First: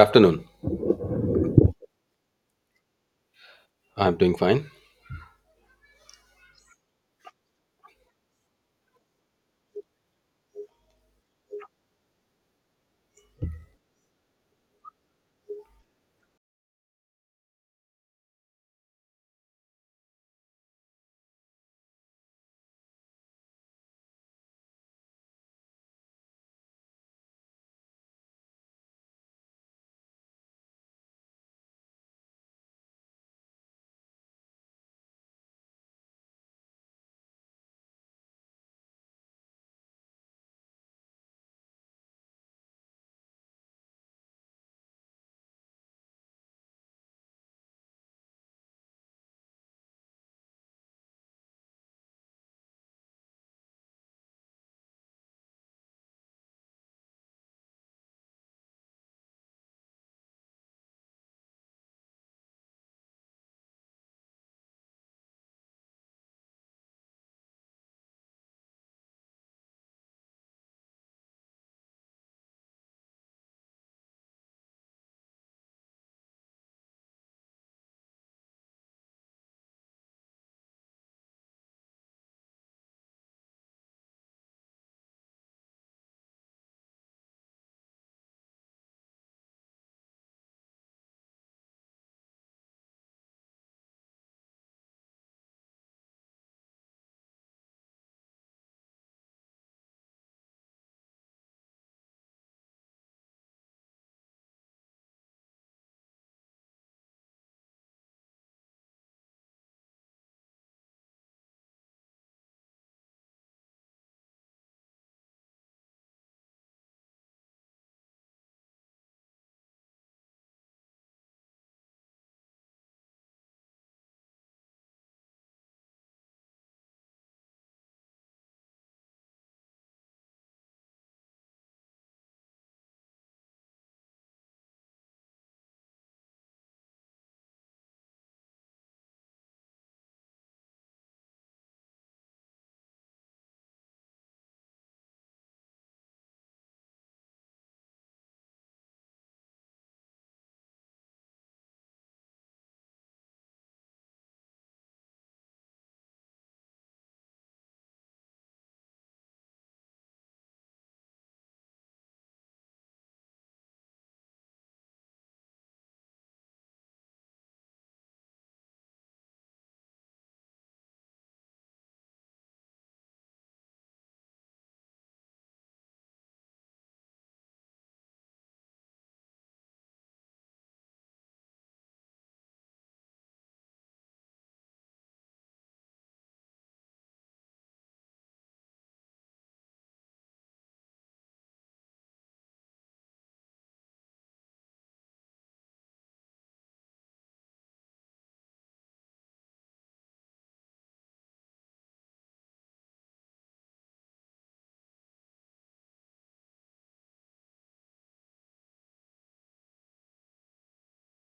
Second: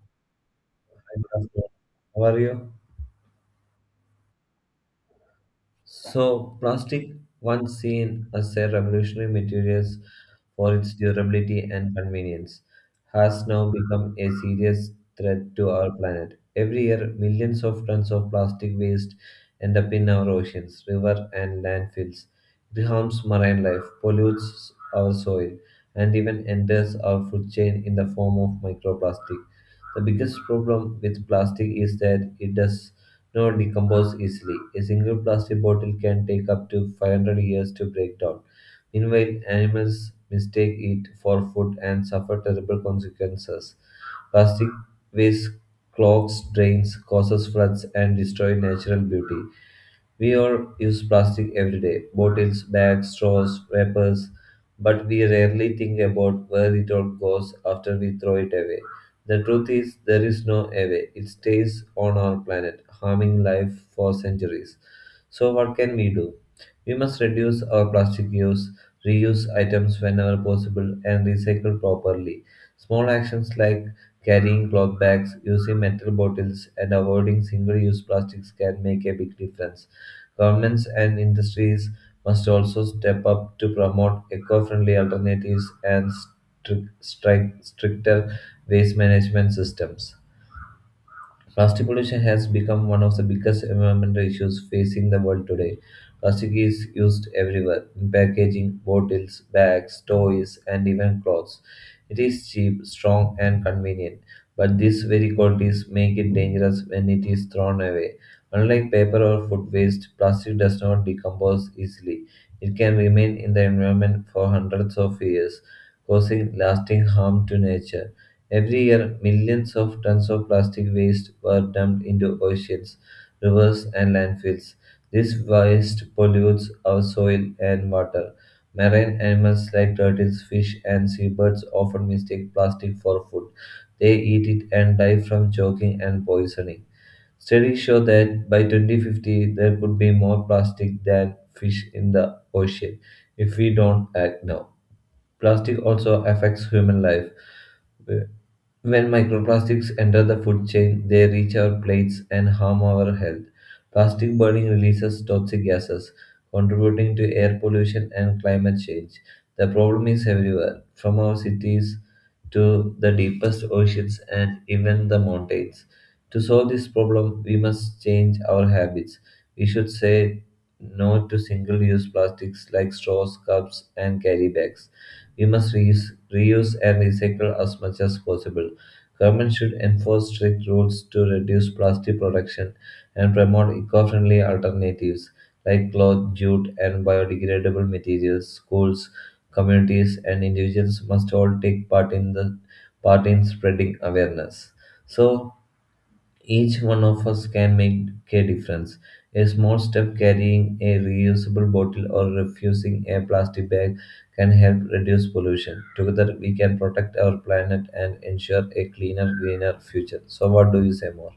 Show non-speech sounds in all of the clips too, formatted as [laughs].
Afternoon. Hi, good afternoon. How are you? I'm doing fine. So, plastic, once seen as a revolutionary material for its durability and convenience, has now become a serious threat to our planet. Every year, millions of tons of plastic waste end up in our oceans, rivers, and landfills. It harms marine life, pollutes our soil, and even enters our food chain in the form of microplastic. The biggest problem with plastic is that it does not decompose easily. A single plastic bottle can take up to 500 years to break down. Meanwhile, animals mistake it for food and suffer terrible consequences. Plastic waste clogs drains, causes floods, and destroys natural beauty. We all use plastic every day: bottles, bags, straws, wrappers, but we rarely think about where it all goes after we throw it away. The truth is, there is no away. It stays on our planet, harming life for centuries. So, what can we do? We must reduce our plastic use, reuse items whenever possible, and recycle properly. Small actions like carrying cloth bags, using metal bottles, and avoiding single use plastics can make a big difference. Governments and industries must also step up to promote eco friendly alternatives and stricter waste management systems. Plastic pollution has become one of the biggest environmental issues facing the world today. Plastic is used everywhere in packaging, bottles, bags, toys, and even clothes. It is cheap, strong, and convenient, but these very qualities make it dangerous when it is thrown away. Unlike paper or food waste, plastic does not decompose easily. It can remain in the environment for hundreds of years, causing lasting harm to nature. Every year, millions of tons of plastic waste were dumped into oceans, rivers, and landfills. This waste pollutes our soil and water. Marine animals like turtles, fish, and seabirds often mistake plastic for food. They eat it and die from choking and poisoning. Studies show that by 2050, there could be more plastic than fish in the ocean if we don't act now. Plastic also affects human life. When microplastics enter the food chain, they reach our plates and harm our health. Plastic burning releases toxic gases, contributing to air pollution and climate change. The problem is everywhere, from our cities to the deepest oceans and even the mountains. To solve this problem, we must change our habits. We should say no to single use plastics like straws, cups, and carry bags. We must reuse and recycle as much as possible. Government should enforce strict rules to reduce plastic production and promote eco-friendly alternatives like cloth, jute, and biodegradable materials. Schools, communities, and individuals must all take part in spreading awareness. So each one of us can make a difference. A small step, carrying a reusable bottle or refusing a plastic bag, can help reduce pollution. Together, we can protect our planet and ensure a cleaner, greener future. So, what do you say more?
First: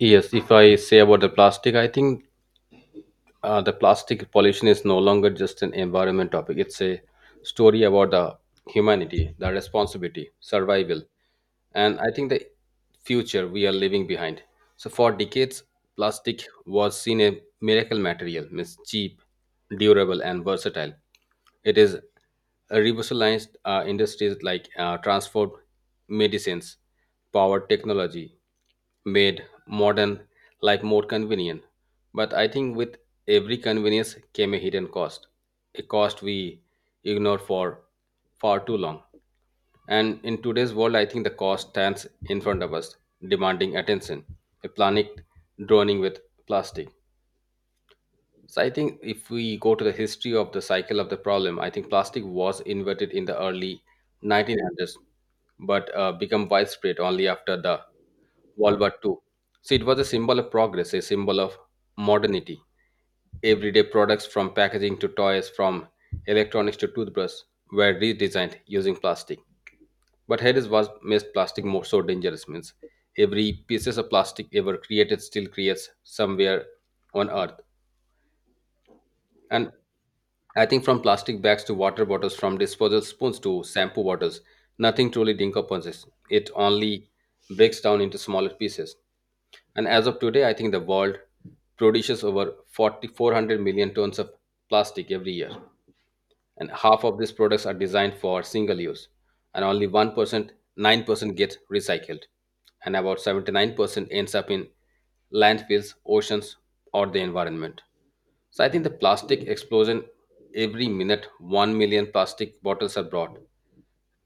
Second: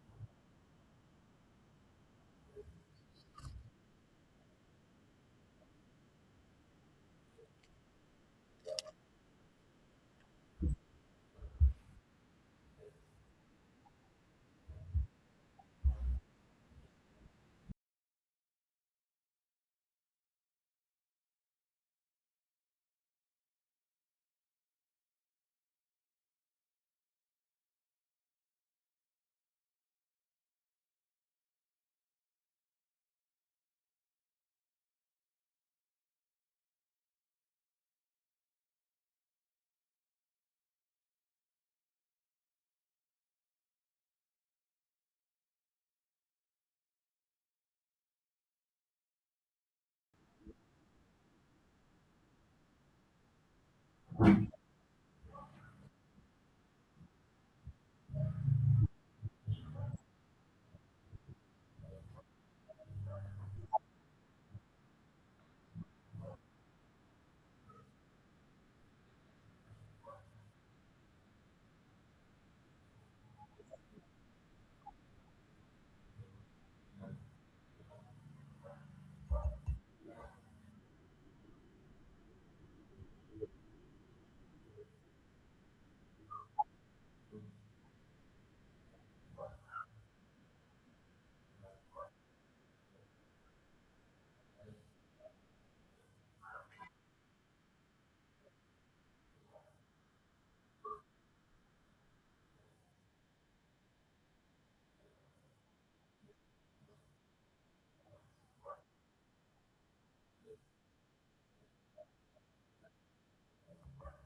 Yes, if I say about the plastic, I think the plastic pollution is no longer just an environment topic. It's a story about the humanity, the responsibility, survival, and I think the future we are leaving behind. So for decades, plastic was seen a miracle material, means cheap, durable, and versatile. It is revolutionized industries like transport, medicines, power technology, made modern life more convenient. But I think with every convenience came a hidden cost, a cost we ignored for far too long. And in today's world, I think the cost stands in front of us, demanding attention, a planet drowning with plastic. So I think if we go to the history of the cycle of the problem, I think plastic was invented in the early 1900s, but become widespread only after the World War II. So it was a symbol of progress, a symbol of modernity. Everyday products from packaging to toys, from electronics to toothbrush, were redesigned using plastic. But here is was made plastic more so dangerous means every pieces of plastic ever created still creates somewhere on earth. And I think from plastic bags to water bottles, from disposal spoons to shampoo bottles, nothing truly decomposes. It only breaks down into smaller pieces. And as of today, I think the world produces over 4,400 million tons of plastic every year, and half of these products are designed for single use, and only 1% 9% get recycled, and about 79% ends up in landfills, oceans, or the environment. So I think the plastic explosion, every minute 1 million plastic bottles are brought,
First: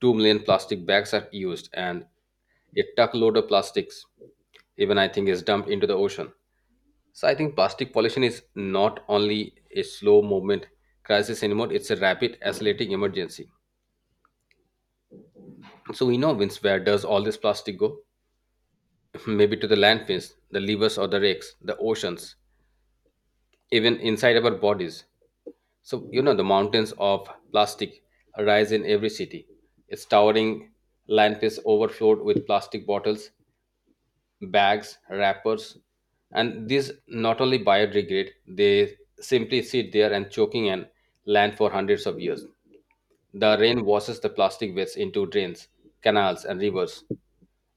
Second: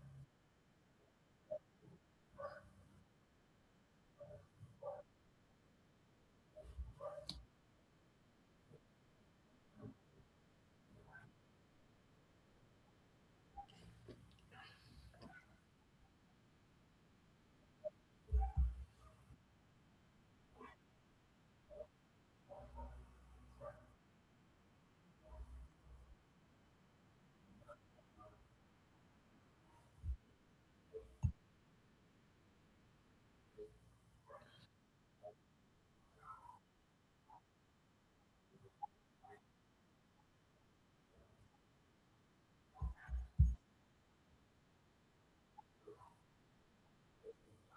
2 million plastic bags are used, and a truckload of plastics even I think is dumped into the ocean. So I think plastic pollution is not only a slow movement crisis anymore; it's a rapid, accelerating emergency. So we know Vince, where does all this plastic go? [laughs] Maybe to the landfills, the rivers or the lakes, the oceans, even inside our bodies. So you know the mountains of plastic rise in every city. It's towering landfills overflowed with plastic bottles, bags, wrappers, and these not only biodegrade, they simply sit there and choking and land for hundreds of years. The rain washes the plastic waste into drains, canals, and rivers.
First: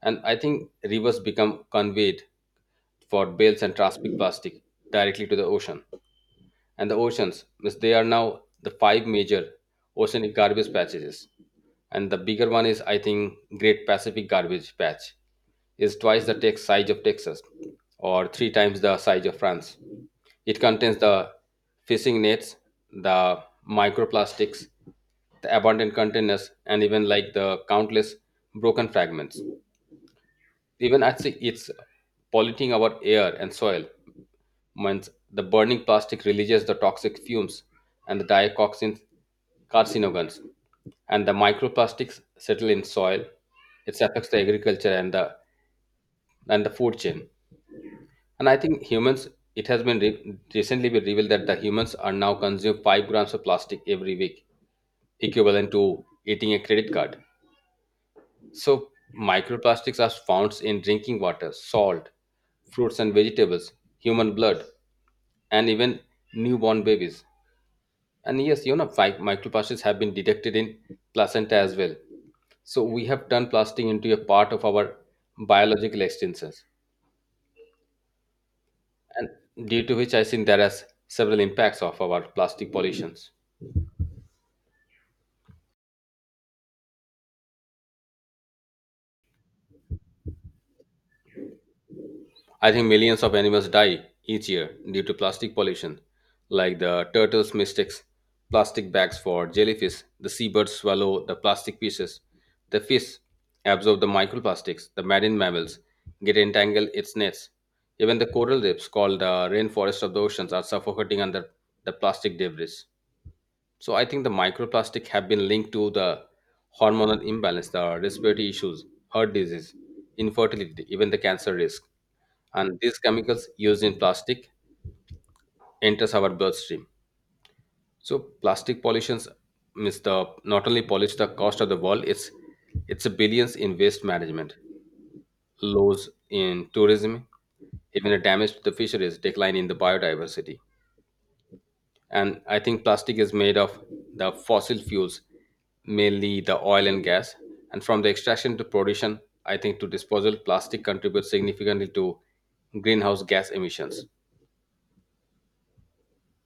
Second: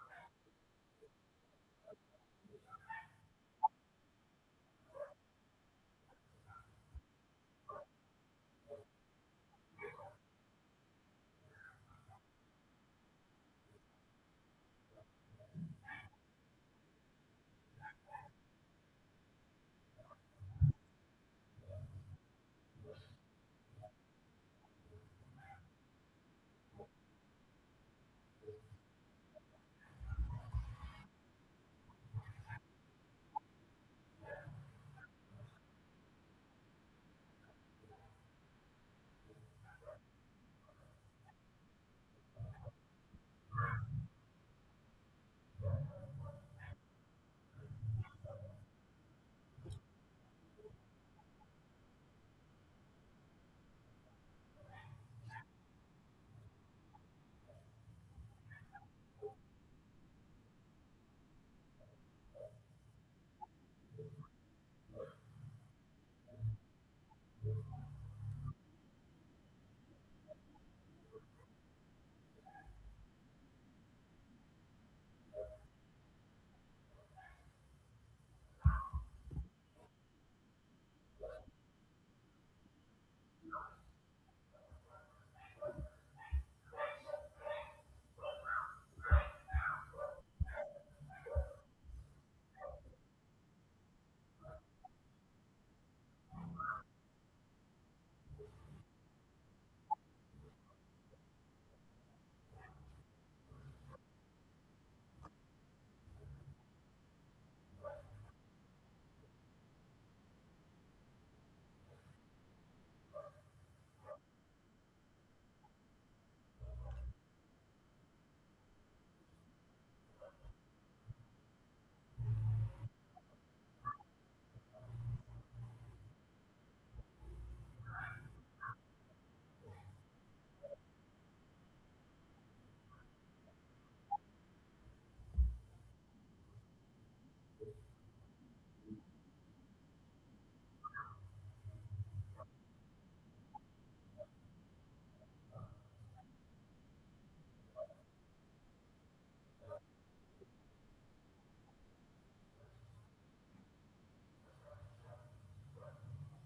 And I think rivers become conveyed for bales and transport plastic directly to the ocean. And the oceans means they are now the five major oceanic garbage patches, and the bigger one is I think great Pacific garbage patch, is twice the size of Texas or three times the size of France. It contains the fishing nets, the microplastics, the abundant containers, and even like the countless broken fragments. Even actually it's polluting our air and soil means the burning plastic releases the toxic fumes and the dioxins, carcinogens, and the microplastics settle in soil. It affects the agriculture and the food chain. And I think humans, it has been recently been revealed that the humans are now consume 5 grams of plastic every week, equivalent to eating a credit card. So microplastics are found in drinking water, salt, fruits and vegetables, human blood, and even newborn babies. And yes, you know, microplastics have been detected in placenta as well. So we have turned plastic into a part of our biological extinctions, and due to which I think there are several impacts of our plastic pollutions. I think millions of animals die each year due to plastic pollution, like the turtles mistakes plastic bags for jellyfish, the seabirds swallow the plastic pieces, the fish absorb the microplastics, the marine mammals get entangled its nets. Even the coral reefs called the rainforest of the oceans are suffocating under the plastic debris. So I think the microplastic have been linked to the hormonal imbalance, the respiratory issues, heart disease, infertility, even the cancer risk. And these chemicals used in plastic enters our bloodstream. So plastic pollutions means the not only pollutes the cost of the world, it's a billions in waste management, lows in tourism, even a damage to the fisheries, decline in the biodiversity. And I think plastic is made of the fossil fuels, mainly the oil and gas, and from the extraction to production I think to disposal plastic contributes significantly to greenhouse gas emissions.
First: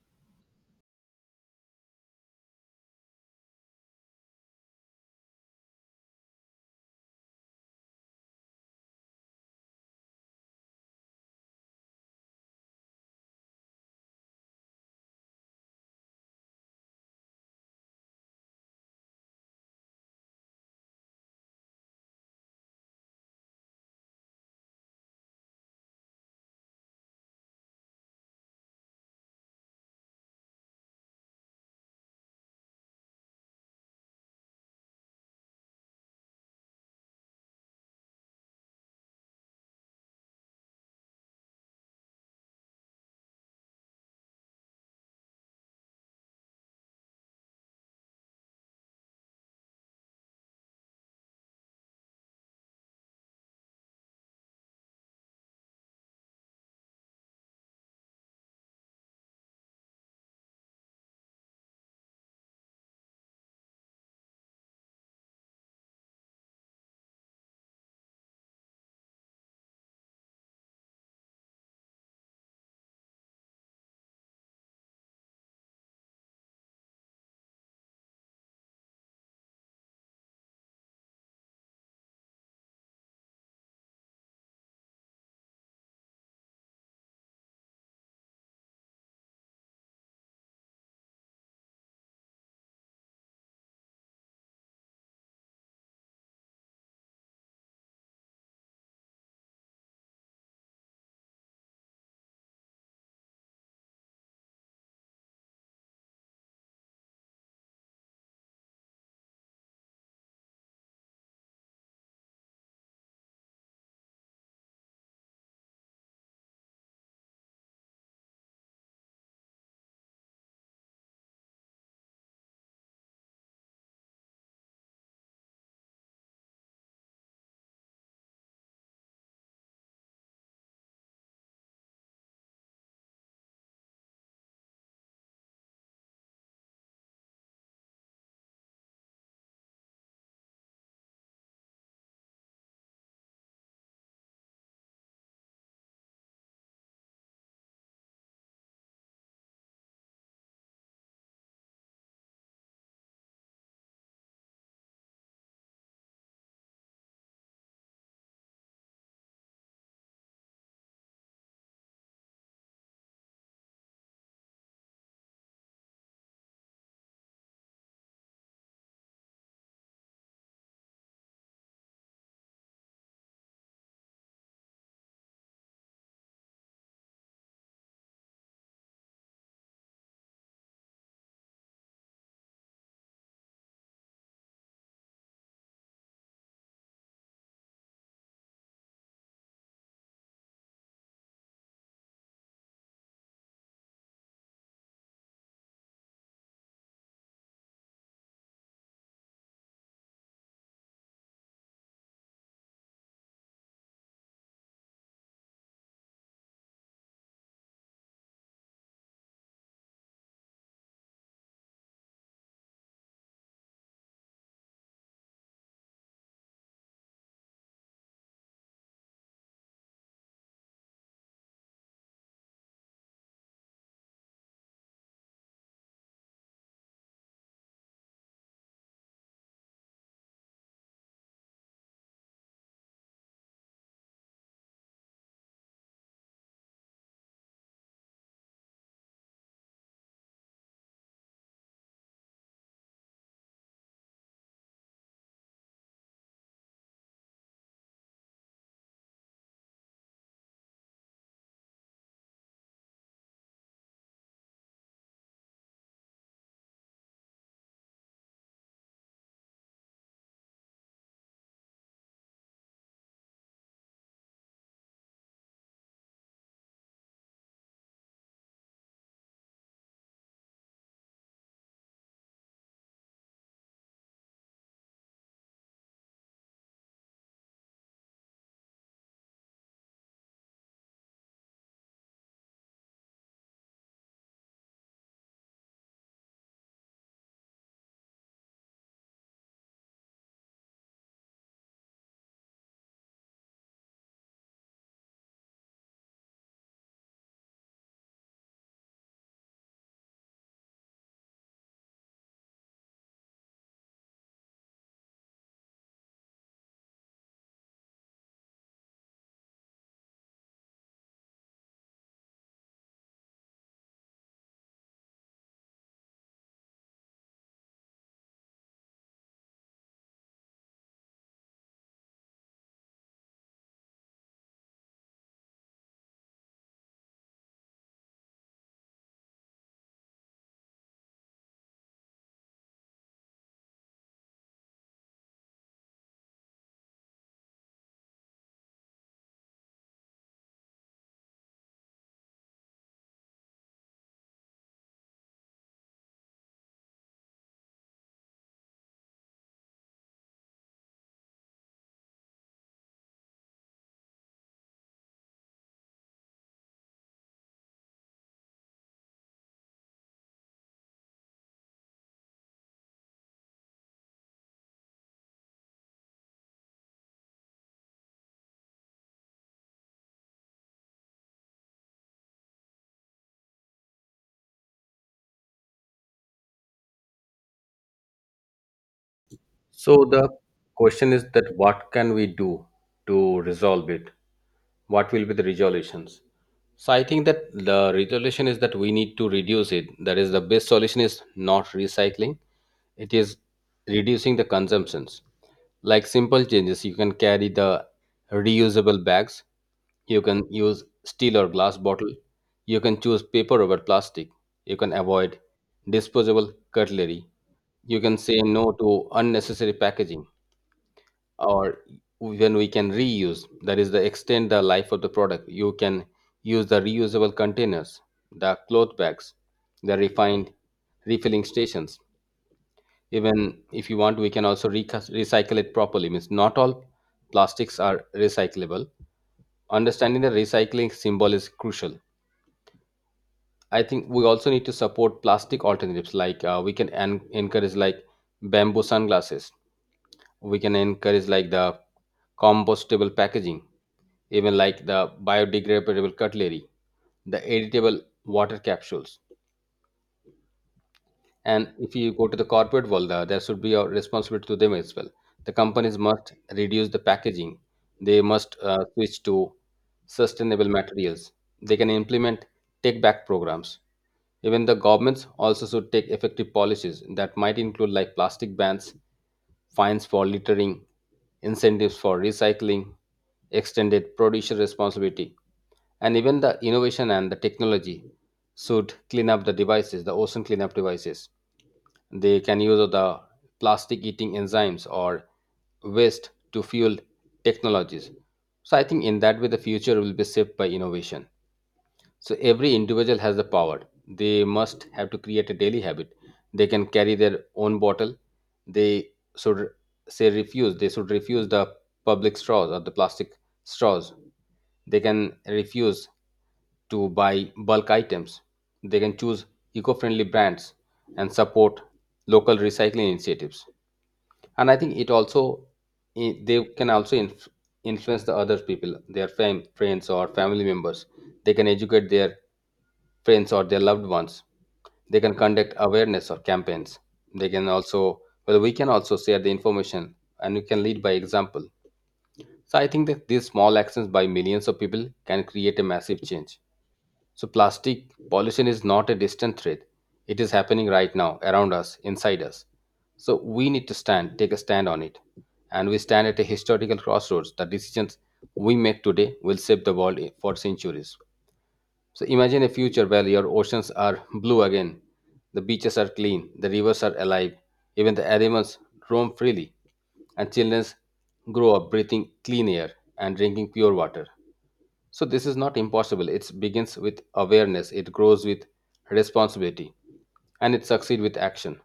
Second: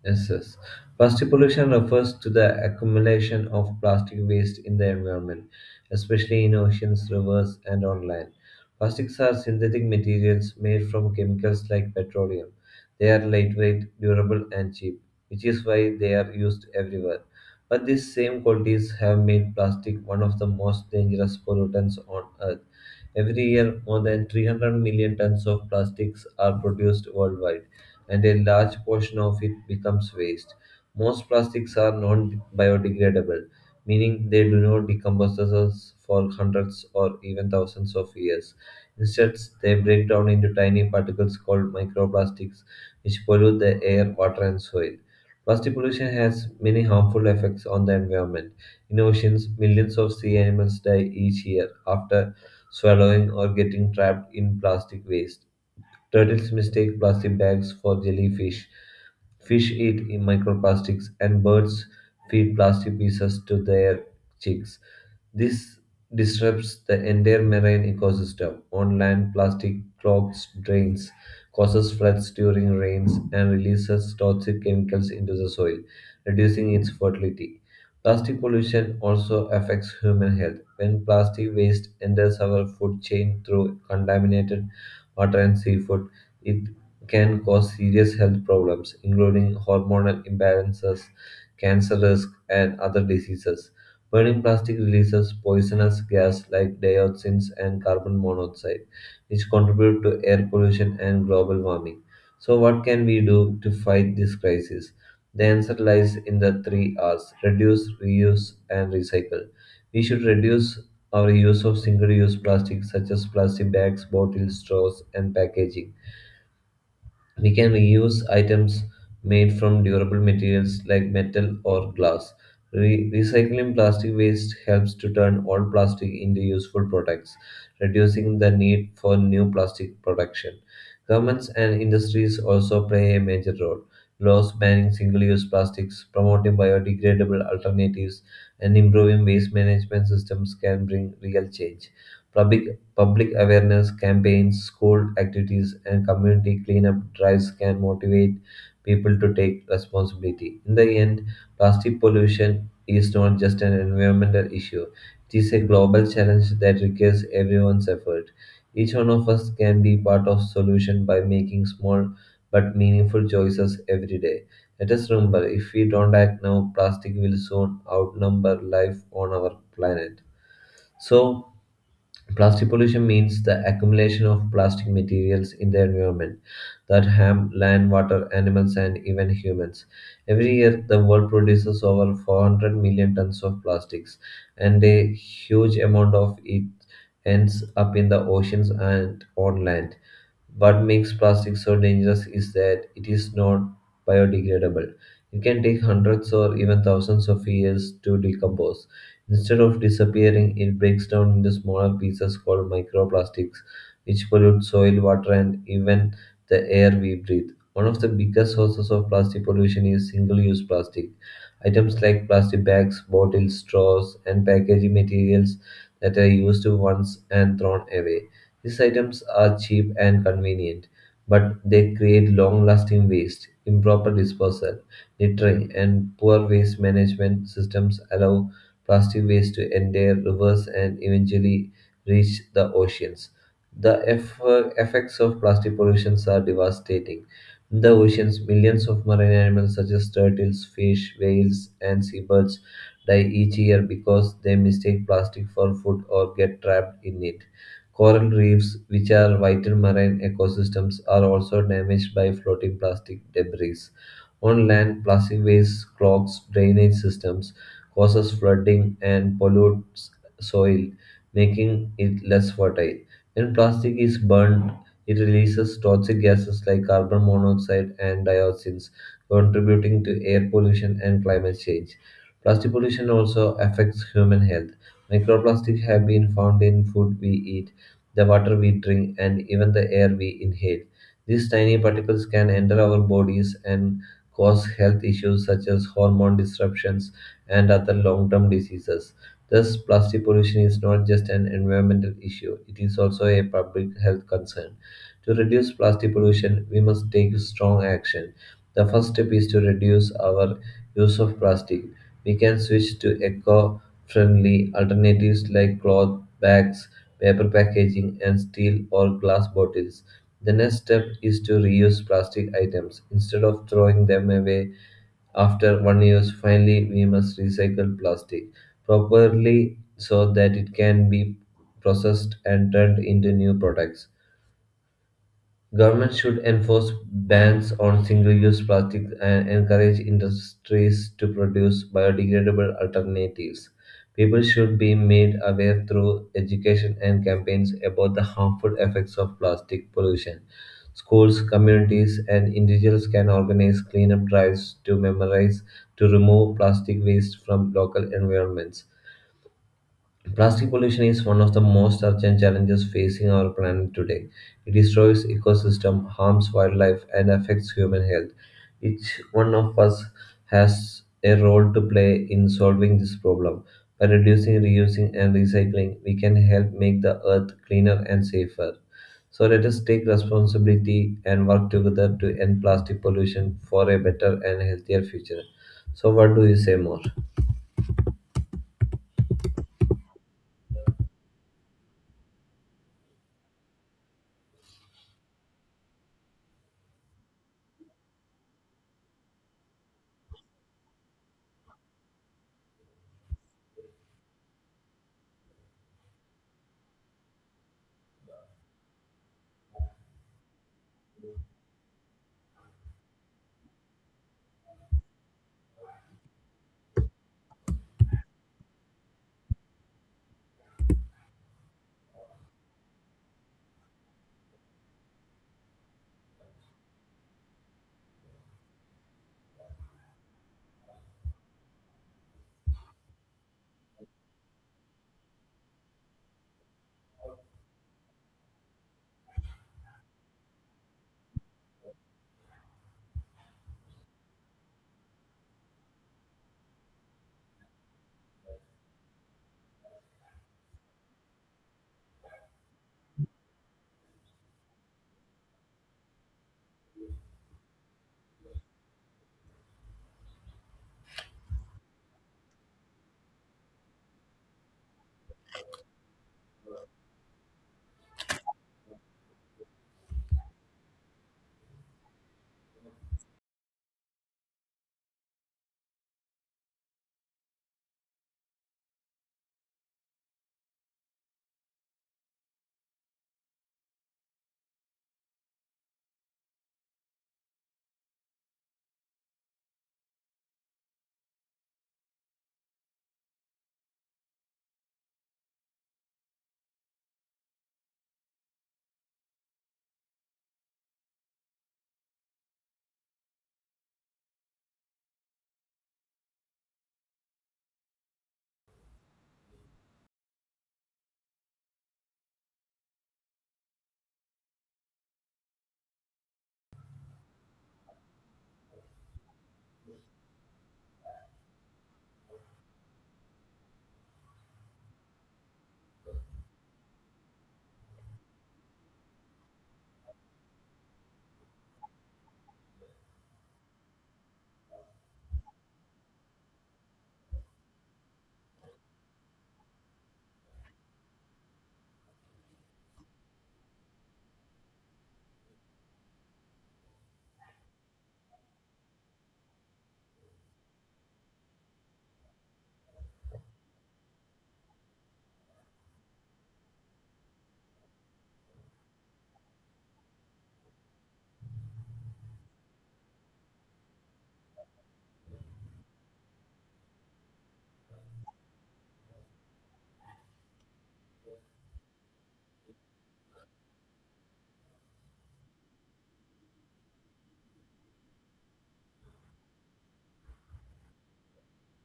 Yes, yes. Plastic pollution refers to the accumulation of plastic waste in the environment, especially in oceans, rivers, and on land. Plastics are synthetic materials made from chemicals like petroleum. They are lightweight, durable, and cheap, which is why they are used everywhere. But these same qualities have made plastic one of the most dangerous pollutants on Earth. Every year, more than 300 million tons of plastics are produced worldwide, and a large portion of it becomes waste. Most plastics are non biodegradable, meaning they do not decompose themselves for hundreds or even thousands of years. Instead, they break down into tiny particles called microplastics, which pollute the air, water, and soil. Plastic pollution has many harmful effects on the environment. In oceans, millions of sea animals die each year after swallowing or getting trapped in plastic waste. Turtles mistake plastic bags for jellyfish. Fish eat in microplastics, and birds feed plastic pieces to their chicks. This disrupts the entire marine ecosystem. On land, plastic clogs drains, causes floods during rains, and releases toxic chemicals into the soil, reducing its fertility. Plastic pollution also affects human health. When plastic waste enters our food chain through contaminated water and seafood, it can cause serious health problems, including hormonal imbalances, cancer risk, and other diseases. Burning plastic releases poisonous gas like dioxins and carbon monoxide, which contribute to air pollution and global warming. So, what can we do to fight this crisis? The answer lies in the three R's: reduce, reuse, and recycle. We should reduce our use of single use plastics such as plastic bags, bottles, straws, and packaging. We can reuse items made from durable materials like metal or glass. Recycling plastic waste helps to turn old plastic into useful products, reducing the need for new plastic production. Governments and industries also play a major role. Laws banning single use plastics, promoting biodegradable alternatives, and improving waste management systems can bring real change. Public Public awareness campaigns, school activities, and community cleanup drives can motivate people to take responsibility. In the end, plastic pollution is not just an environmental issue, it is a global challenge that requires everyone's effort. Each one of us can be part of solution by making small but meaningful choices every day. Let us remember, if we don't act now, plastic will soon outnumber life on our planet. So, plastic pollution means the accumulation of plastic materials in the environment that harm land, water, animals, and even humans. Every year, the world produces over 400 million tons of plastics, and a huge amount of it ends up in the oceans and on land. What makes plastic so dangerous is that it is not biodegradable. It can take hundreds or even thousands of years to decompose. Instead of disappearing, it breaks down into smaller pieces called microplastics, which pollute soil, water, and even the air we breathe. One of the biggest sources of plastic pollution is single use plastic. Items like plastic bags, bottles, straws, and packaging materials that are used once and thrown away. These items are cheap and convenient, but they create long lasting waste. Improper disposal, littering, and poor waste management systems allow plastic waste to enter rivers and eventually reach the oceans. The effects of plastic pollution are devastating. In the oceans, millions of marine animals such as turtles, fish, whales, and seabirds die each year because they mistake plastic for food or get trapped in it. Coral reefs, which are vital marine ecosystems, are also damaged by floating plastic debris. On land, plastic waste clogs drainage systems, causes flooding, and pollutes soil, making it less fertile. When plastic is burned, it releases toxic gases like carbon monoxide and dioxins, contributing to air pollution and climate change. Plastic pollution also affects human health. Microplastics have been found in food we eat, the water we drink, and even the air we inhale. These tiny particles can enter our bodies and cause health issues such as hormone disruptions and other long term diseases. Thus, plastic pollution is not just an environmental issue, it is also a public health concern. To reduce plastic pollution, we must take strong action. The first step is to reduce our use of plastic. We can switch to eco friendly alternatives like cloth bags, paper packaging, and steel or glass bottles. The next step is to reuse plastic items instead of throwing them away after one use. Finally, we must recycle plastic properly so that it can be processed and turned into new products. Governments should enforce bans on single-use plastics and encourage industries to produce biodegradable alternatives. People should be made aware through education and campaigns about the harmful effects of plastic pollution. Schools, communities, and individuals can organize cleanup drives to memorize to remove plastic waste from local environments. Plastic pollution is one of the most urgent challenges facing our planet today. It destroys ecosystem, harms wildlife, and affects human health. Each one of us has a role to play in solving this problem. By reducing, reusing, and recycling, we can help make the earth cleaner and safer. So let us take responsibility and work together to end plastic pollution for a better and healthier future. So what do you say more? So the question is that what can we do to resolve it? What will be the resolutions? So I think that the resolution is that we need to reduce it. That is the best solution is not recycling. It is reducing the consumptions. Like simple changes, you can carry the reusable bags. You can use steel or glass bottle. You can choose paper over plastic. You can avoid disposable cutlery. You can say no to unnecessary packaging, or when we can reuse that is the extend the life of the product. You can use the reusable containers, the cloth bags, the refined refilling stations. Even if you want we can also recycle it properly means not all plastics are recyclable. Understanding the recycling symbol is crucial. I think we also need to support plastic alternatives like we can encourage like bamboo sunglasses, we can encourage like the compostable packaging, even like the biodegradable cutlery, the editable water capsules. And if you go to the corporate world, there should be a responsibility to them as well. The companies must reduce the packaging, they must switch to sustainable materials, they can implement take back programs. Even the governments also should take effective policies that might include like plastic bans, fines for littering, incentives for recycling, extended producer responsibility, and even the innovation and the technology should clean up the devices, the ocean cleanup devices. They can use the plastic eating enzymes or waste to fuel technologies. So I think in that way the future will be shaped by innovation. So every individual has the power. They must have to create a daily habit. They can carry their own bottle. They should say refuse. They should refuse the public straws or the plastic straws. They can refuse to buy bulk items. They can choose eco-friendly brands and support local recycling initiatives. And I think it also they can also influence the other people, their friends or family members. They can educate their friends or their loved ones. They can conduct awareness or campaigns. They can also, well, we can also share the information and we can lead by example. So I think that these small actions by millions of people can create a massive change. So plastic pollution is not a distant threat. It is happening right now around us, inside us. So we need to stand, take a stand on it. And we stand at a historical crossroads. The decisions we make today will shape the world for centuries. So imagine a future where your oceans are blue again, the beaches are clean, the rivers are alive, even the animals roam freely, and children grow up breathing clean air and drinking pure water. So this is not impossible. It begins with awareness, it grows with responsibility, and it succeeds with action.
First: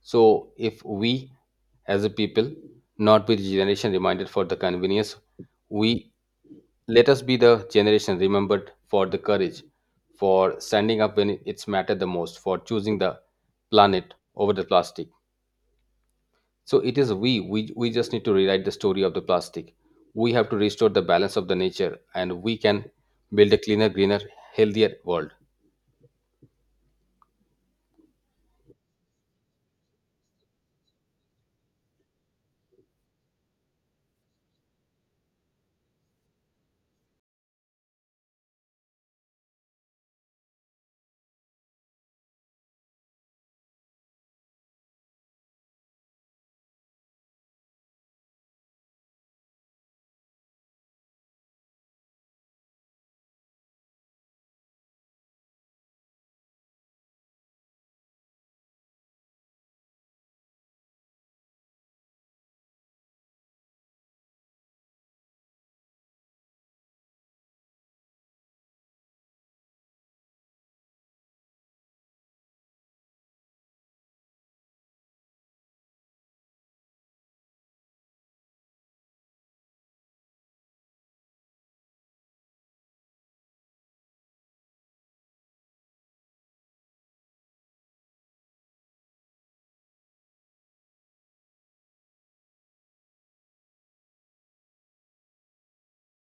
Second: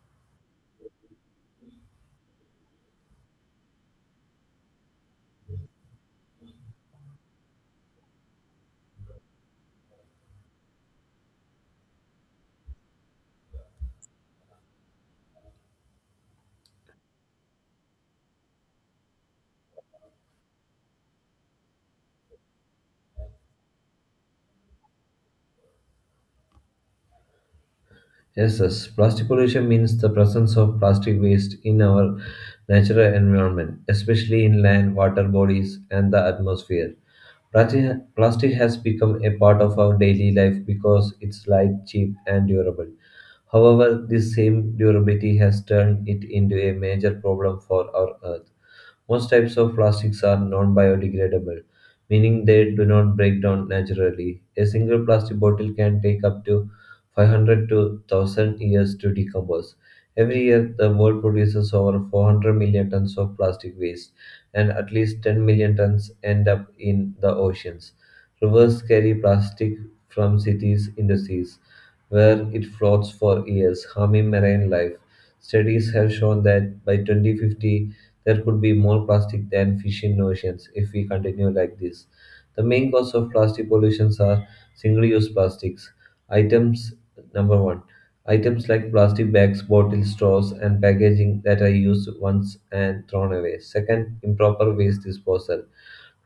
So if we as a people, not be the generation reminded for the convenience, we let us be the generation remembered for the courage, for standing up when it's mattered the most, for choosing the planet over the plastic. So it is we just need to rewrite the story of the plastic. We have to restore the balance of the nature and we can build a cleaner, greener, healthier world. Yes, yes. Plastic pollution means the presence of plastic waste in our natural environment, especially in land, water bodies, and the atmosphere. Plastic has become a part of our daily life because it's light, cheap, and durable. However, this same durability has turned it into a major problem for our Earth. Most types of plastics are non biodegradable, meaning they do not break down naturally. A single plastic bottle can take up to 500 to 1000 years to decompose. Every year, the world produces over 400 million tons of plastic waste, and at least 10 million tons end up in the oceans. Rivers carry plastic from cities into seas where it floats for years, harming marine life. Studies have shown that by 2050, there could be more plastic than fish in oceans if we continue like this. The main cause of plastic pollutions are single-use plastics. Items number one, items like plastic bags, bottles, straws, and packaging that are used once and thrown away. Second, improper waste disposal.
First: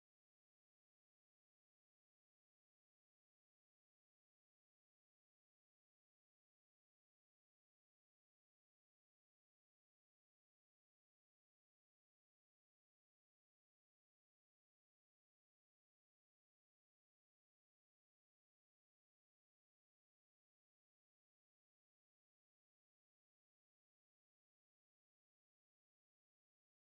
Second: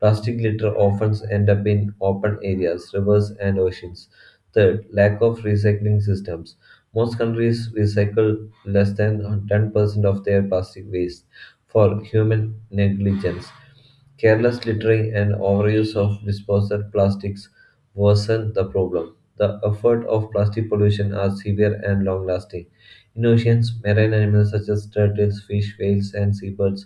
Plastic litter often end up in open areas, rivers, and oceans. Third, lack of recycling systems. Most countries recycle less than 10% of their plastic waste for human negligence. Careless littering and overuse of disposable plastics worsen the problem. The effects of plastic pollution are severe and long lasting. In oceans, marine animals such as turtles, fish, whales, and seabirds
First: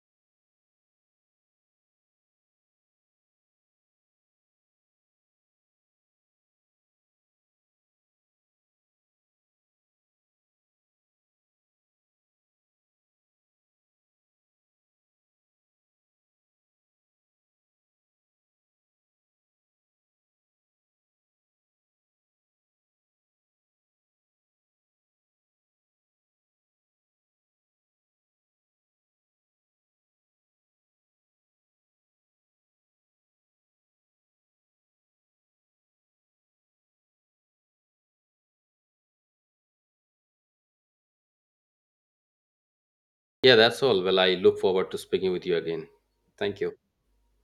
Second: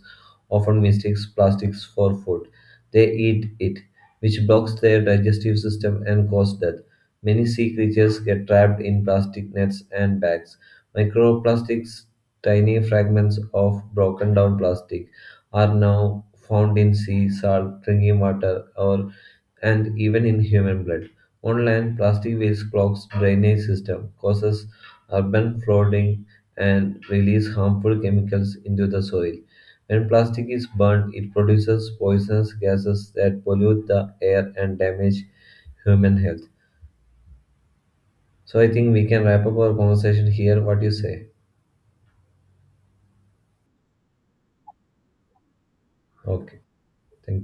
often mistake plastics for food. They eat it, which blocks their digestive system and causes death. Many sea creatures get trapped in plastic nets and bags. Microplastics, tiny fragments of broken down plastic, are now found in sea, salt, drinking water, and even in human blood. On land, plastic waste clogs drainage system, causes urban flooding, and release harmful chemicals into the soil. When plastic is burned, it produces poisonous gases that pollute the air and damage human health. So I think we can wrap up our conversation here. What do you say? Yeah, that's all. Well, I look forward to speaking with you again. Okay. Thank you. Thank you.